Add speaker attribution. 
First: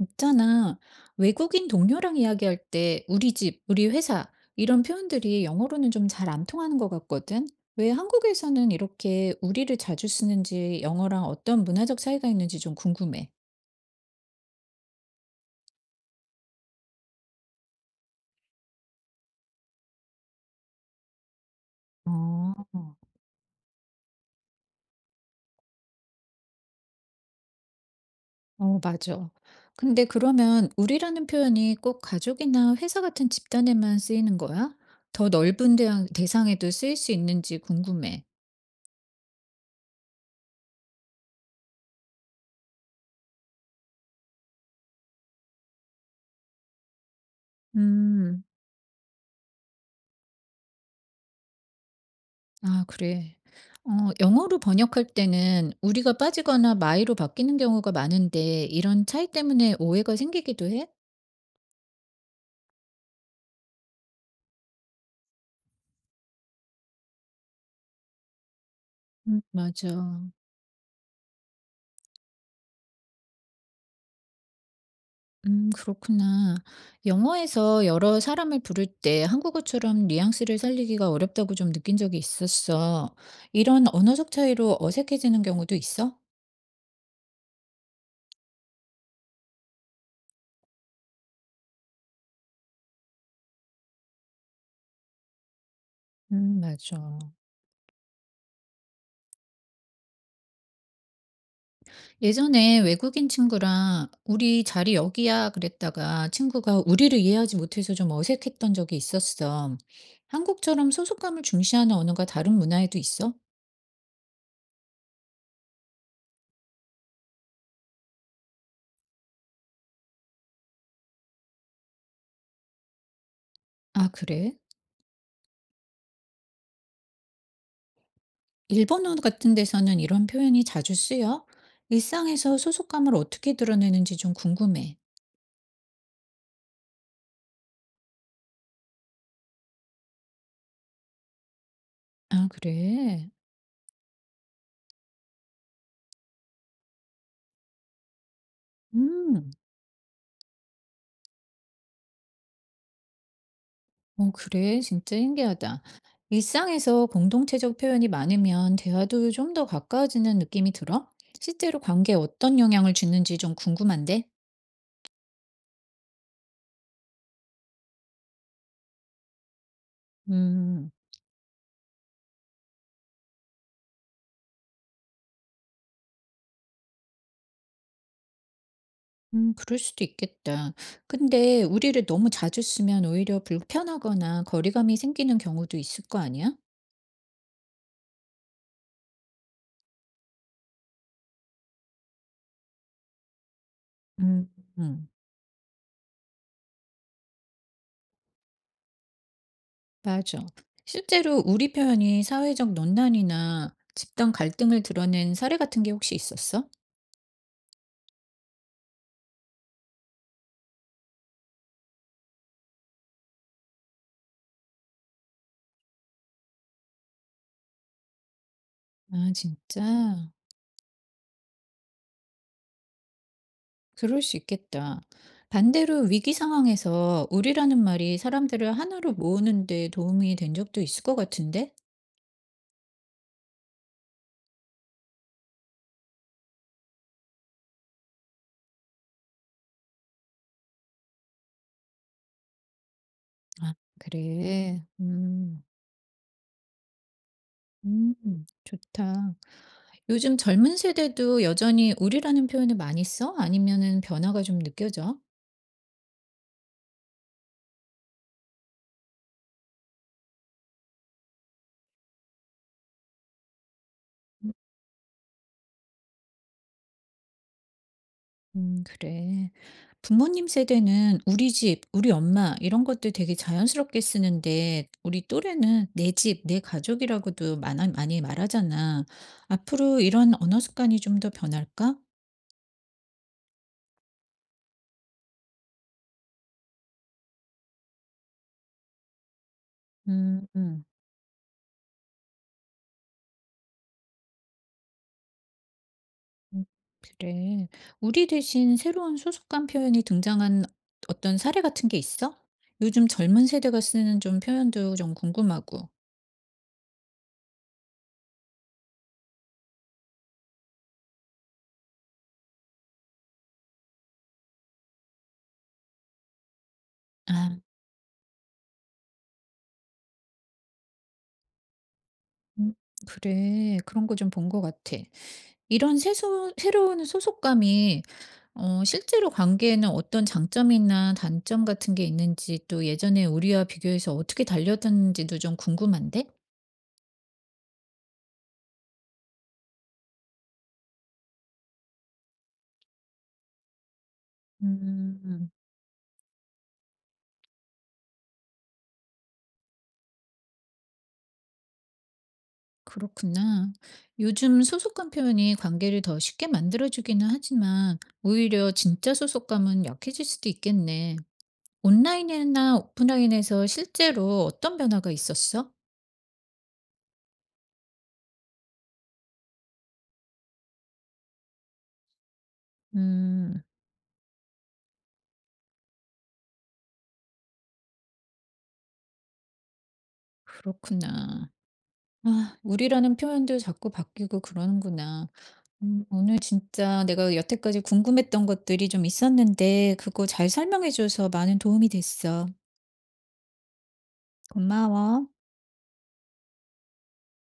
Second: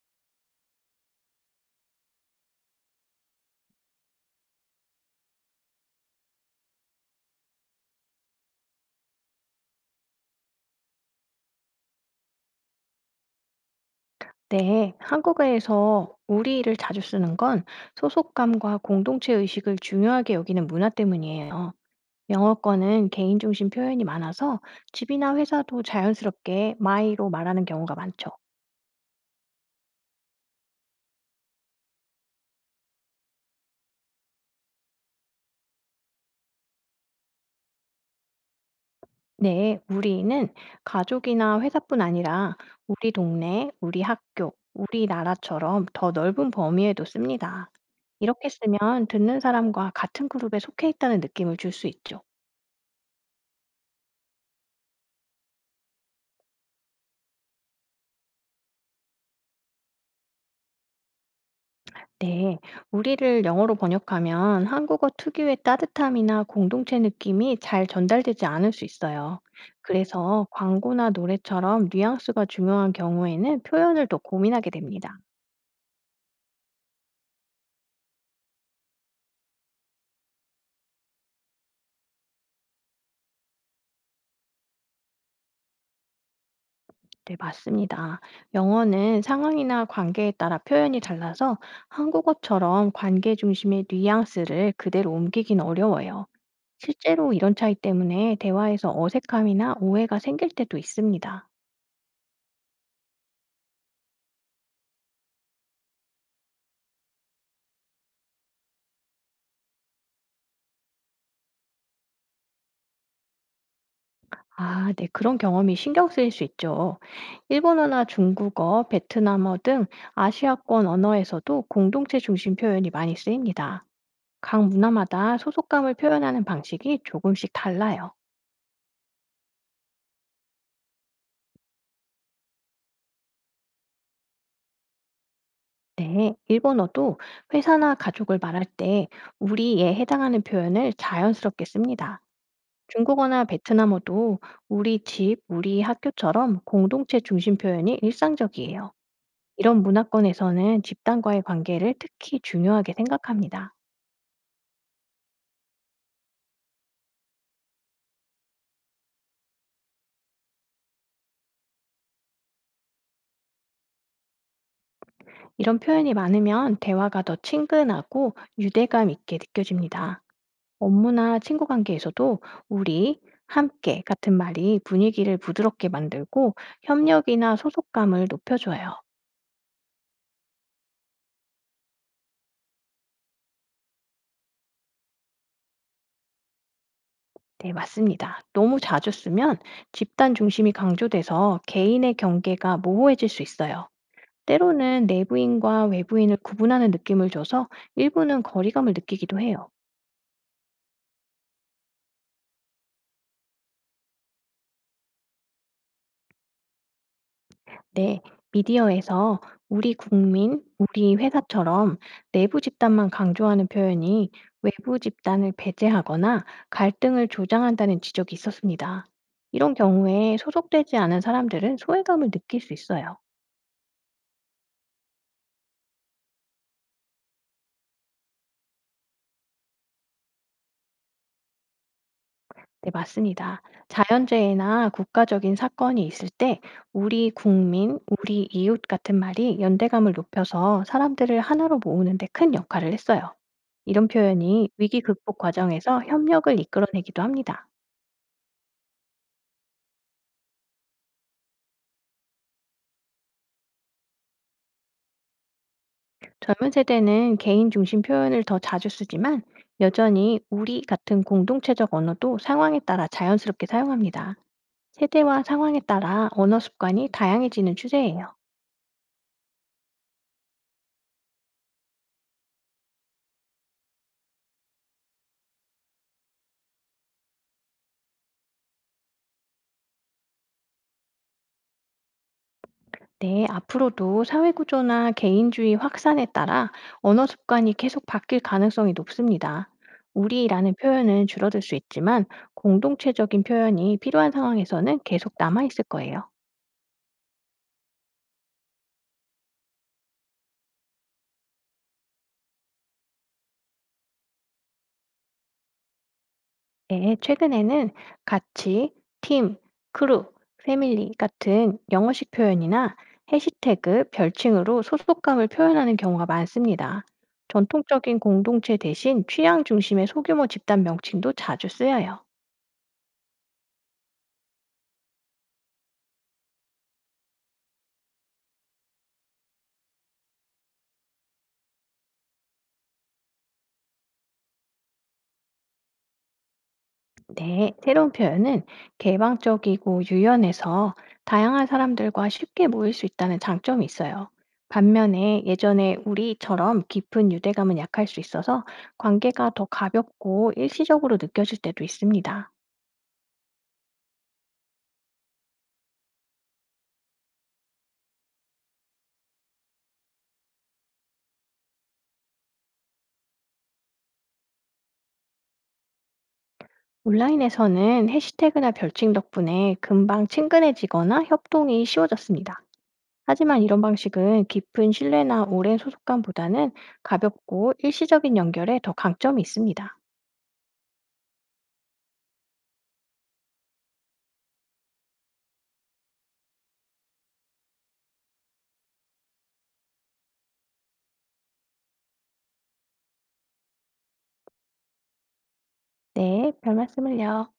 Speaker 1: 있잖아. 외국인 동료랑 이야기할 때 우리 집, 우리 회사 이런 표현들이 영어로는 좀 잘 안 통하는 것 같거든. 왜 한국에서는 이렇게 우리를 자주 쓰는지 영어랑 어떤 문화적 차이가 있는지 좀 궁금해.
Speaker 2: 네, 한국어에서 우리를 자주 쓰는 건 소속감과 공동체 의식을 중요하게 여기는 문화 때문이에요.
Speaker 1: 어,
Speaker 2: 영어권은 개인 중심 표현이 많아서 집이나 회사도 자연스럽게 my로 말하는 경우가 많죠.
Speaker 1: 어, 맞아. 근데 그러면 우리라는 표현이 꼭 가족이나 회사 같은 집단에만 쓰이는 거야? 더 넓은 대상에도 쓰일 수 있는지 궁금해.
Speaker 2: 네, 우리는 가족이나 회사뿐 아니라 우리 동네, 우리 학교, 우리나라처럼 더 넓은 범위에도 씁니다.
Speaker 1: 음.
Speaker 2: 이렇게 쓰면 듣는 사람과 같은 그룹에 속해 있다는 느낌을 줄 수 있죠.
Speaker 1: 아 그래. 어 영어로 번역할 때는 우리가 빠지거나 마이로 바뀌는 경우가 많은데 이런 차이 때문에 오해가 생기기도 해?
Speaker 2: 네, 우리를 영어로 번역하면 한국어 특유의 따뜻함이나 공동체 느낌이 잘 전달되지 않을 수 있어요.
Speaker 1: 맞아.
Speaker 2: 그래서 광고나 노래처럼 뉘앙스가 중요한 경우에는 표현을 더 고민하게 됩니다.
Speaker 1: 그렇구나. 영어에서 여러 사람을 부를 때 한국어처럼 뉘앙스를 살리기가 어렵다고 좀 느낀 적이 있었어. 이런 언어적 차이로 어색해지는 경우도 있어?
Speaker 2: 네, 맞습니다. 영어는 상황이나 관계에 따라 표현이 달라서 한국어처럼 관계 중심의 뉘앙스를 그대로 옮기긴 어려워요.
Speaker 1: 맞아.
Speaker 2: 실제로 이런 차이 때문에 대화에서 어색함이나 오해가 생길 때도 있습니다.
Speaker 1: 예전에 외국인 친구랑 "우리 자리 여기야." 그랬다가 친구가 우리를 이해하지 못해서 좀 어색했던 적이 있었어. 한국처럼 소속감을 중시하는 언어가 다른 문화에도 있어?
Speaker 2: 아, 네. 그런 경험이 신경 쓰일 수 있죠. 일본어나 중국어, 베트남어 등 아시아권 언어에서도 공동체 중심 표현이 많이 쓰입니다.
Speaker 1: 아, 그래?
Speaker 2: 각 문화마다 소속감을 표현하는 방식이 조금씩 달라요.
Speaker 1: 일본어 같은 데서는 이런 표현이 자주 쓰여? 일상에서 소속감을 어떻게 드러내는지 좀 궁금해.
Speaker 2: 네. 일본어도 회사나 가족을 말할 때 우리에 해당하는 표현을 자연스럽게 씁니다.
Speaker 1: 아, 그래?
Speaker 2: 중국어나 베트남어도 우리 집, 우리 학교처럼 공동체 중심 표현이 일상적이에요.
Speaker 1: 음.
Speaker 2: 이런 문화권에서는 집단과의 관계를 특히 중요하게 생각합니다.
Speaker 1: 어, 그래. 진짜 신기하다. 일상에서 공동체적 표현이 많으면 대화도 좀 더 가까워지는 느낌이 들어? 실제로 관계에 어떤 영향을 주는지 좀 궁금한데?
Speaker 2: 이런 표현이 많으면 대화가 더 친근하고 유대감 있게 느껴집니다.
Speaker 1: 음,
Speaker 2: 업무나 친구 관계에서도 우리, 함께 같은 말이 분위기를 부드럽게 만들고 협력이나 소속감을 높여줘요.
Speaker 1: 그럴 수도 있겠다. 근데 우리를 너무 자주 쓰면 오히려 불편하거나 거리감이 생기는 경우도 있을 거 아니야?
Speaker 2: 네, 맞습니다. 너무 자주 쓰면 집단 중심이 강조돼서 개인의 경계가 모호해질 수 있어요.
Speaker 1: 음,
Speaker 2: 때로는
Speaker 1: 음,
Speaker 2: 내부인과 외부인을 구분하는 느낌을 줘서 일부는 거리감을 느끼기도 해요.
Speaker 1: 맞아. 실제로 우리 표현이 사회적 논란이나 집단 갈등을 드러낸 사례 같은 게 혹시 있었어?
Speaker 2: 네, 미디어에서 우리 국민, 우리 회사처럼 내부 집단만 강조하는 표현이 외부 집단을 배제하거나 갈등을 조장한다는 지적이 있었습니다.
Speaker 1: 아,
Speaker 2: 이런
Speaker 1: 진짜?
Speaker 2: 경우에 소속되지 않은 사람들은 소외감을 느낄 수 있어요.
Speaker 1: 그럴 수 있겠다. 반대로 위기 상황에서 우리라는 말이 사람들을 하나로 모으는 데 도움이 된 적도 있을 것 같은데?
Speaker 2: 네, 맞습니다. 자연재해나 국가적인 사건이 있을 때 우리 국민, 우리 이웃 같은 말이 연대감을 높여서 사람들을 하나로 모으는 데 큰 역할을 했어요.
Speaker 1: 아,
Speaker 2: 이런 표현이
Speaker 1: 그래.
Speaker 2: 위기 극복 과정에서 협력을 이끌어내기도 합니다.
Speaker 1: 좋다. 요즘 젊은 세대도 여전히 우리라는 표현을 많이 써? 아니면은 변화가 좀 느껴져?
Speaker 2: 젊은 세대는 개인 중심 표현을 더 자주 쓰지만 여전히 우리 같은 공동체적 언어도 상황에 따라 자연스럽게 사용합니다. 세대와 상황에 따라 언어 습관이 다양해지는 추세예요.
Speaker 1: 그래. 부모님 세대는 우리 집, 우리 엄마 이런 것들 되게 자연스럽게 쓰는데 우리 또래는 내 집, 내 가족이라고도 많아 많이 말하잖아. 앞으로 이런 언어 습관이 좀 더 변할까?
Speaker 2: 네, 앞으로도 사회 구조나 개인주의 확산에 따라 언어 습관이 계속 바뀔 가능성이 높습니다.
Speaker 1: 음.
Speaker 2: 우리라는
Speaker 1: 음.
Speaker 2: 표현은 줄어들 수 있지만 공동체적인 표현이 필요한 상황에서는 계속 남아 있을 거예요.
Speaker 1: 음 그래. 우리 대신 새로운 소속감 표현이 등장한 어떤 사례 같은 게 있어? 요즘 젊은 세대가 쓰는 좀 표현도 좀 궁금하고.
Speaker 2: 네, 최근에는 같이, 팀, 크루, 패밀리 같은 영어식 표현이나 해시태그, 별칭으로 소속감을 표현하는 경우가 많습니다.
Speaker 1: 아.
Speaker 2: 전통적인 공동체 대신 취향 중심의 소규모 집단 명칭도 자주 쓰여요.
Speaker 1: 음 그래. 그런 거 좀 본 것 같아. 이런 새소 새로운 소속감이 실제로 관계에는 어떤 장점이나 단점 같은 게 있는지 또 예전에 우리와 비교해서 어떻게 달렸는지도 좀 궁금한데?
Speaker 2: 네, 새로운 표현은 개방적이고 유연해서 다양한 사람들과 쉽게 모일 수 있다는 장점이 있어요. 반면에
Speaker 1: 음.
Speaker 2: 예전에 우리처럼 깊은 유대감은 약할 수 있어서 관계가 더 가볍고 일시적으로 느껴질 때도 있습니다.
Speaker 1: 그렇구나. 요즘 소속감 표현이 관계를 더 쉽게 만들어주기는 하지만 오히려 진짜 소속감은 약해질 수도 있겠네. 온라인이나 오프라인에서 실제로 어떤 변화가 있었어?
Speaker 2: 온라인에서는 해시태그나 별칭 덕분에 금방 친근해지거나 협동이 쉬워졌습니다. 하지만
Speaker 1: 음.
Speaker 2: 이런 방식은 깊은 신뢰나 오랜 소속감보다는 가볍고 일시적인 연결에 더 강점이 있습니다.
Speaker 1: 그렇구나. 아 우리라는 표현도 자꾸 바뀌고 그러는구나. 오늘 진짜 내가 여태까지 궁금했던 것들이 좀 있었는데 그거 잘 설명해 줘서 많은 도움이 됐어. 고마워.
Speaker 2: 네, 별 말씀을요.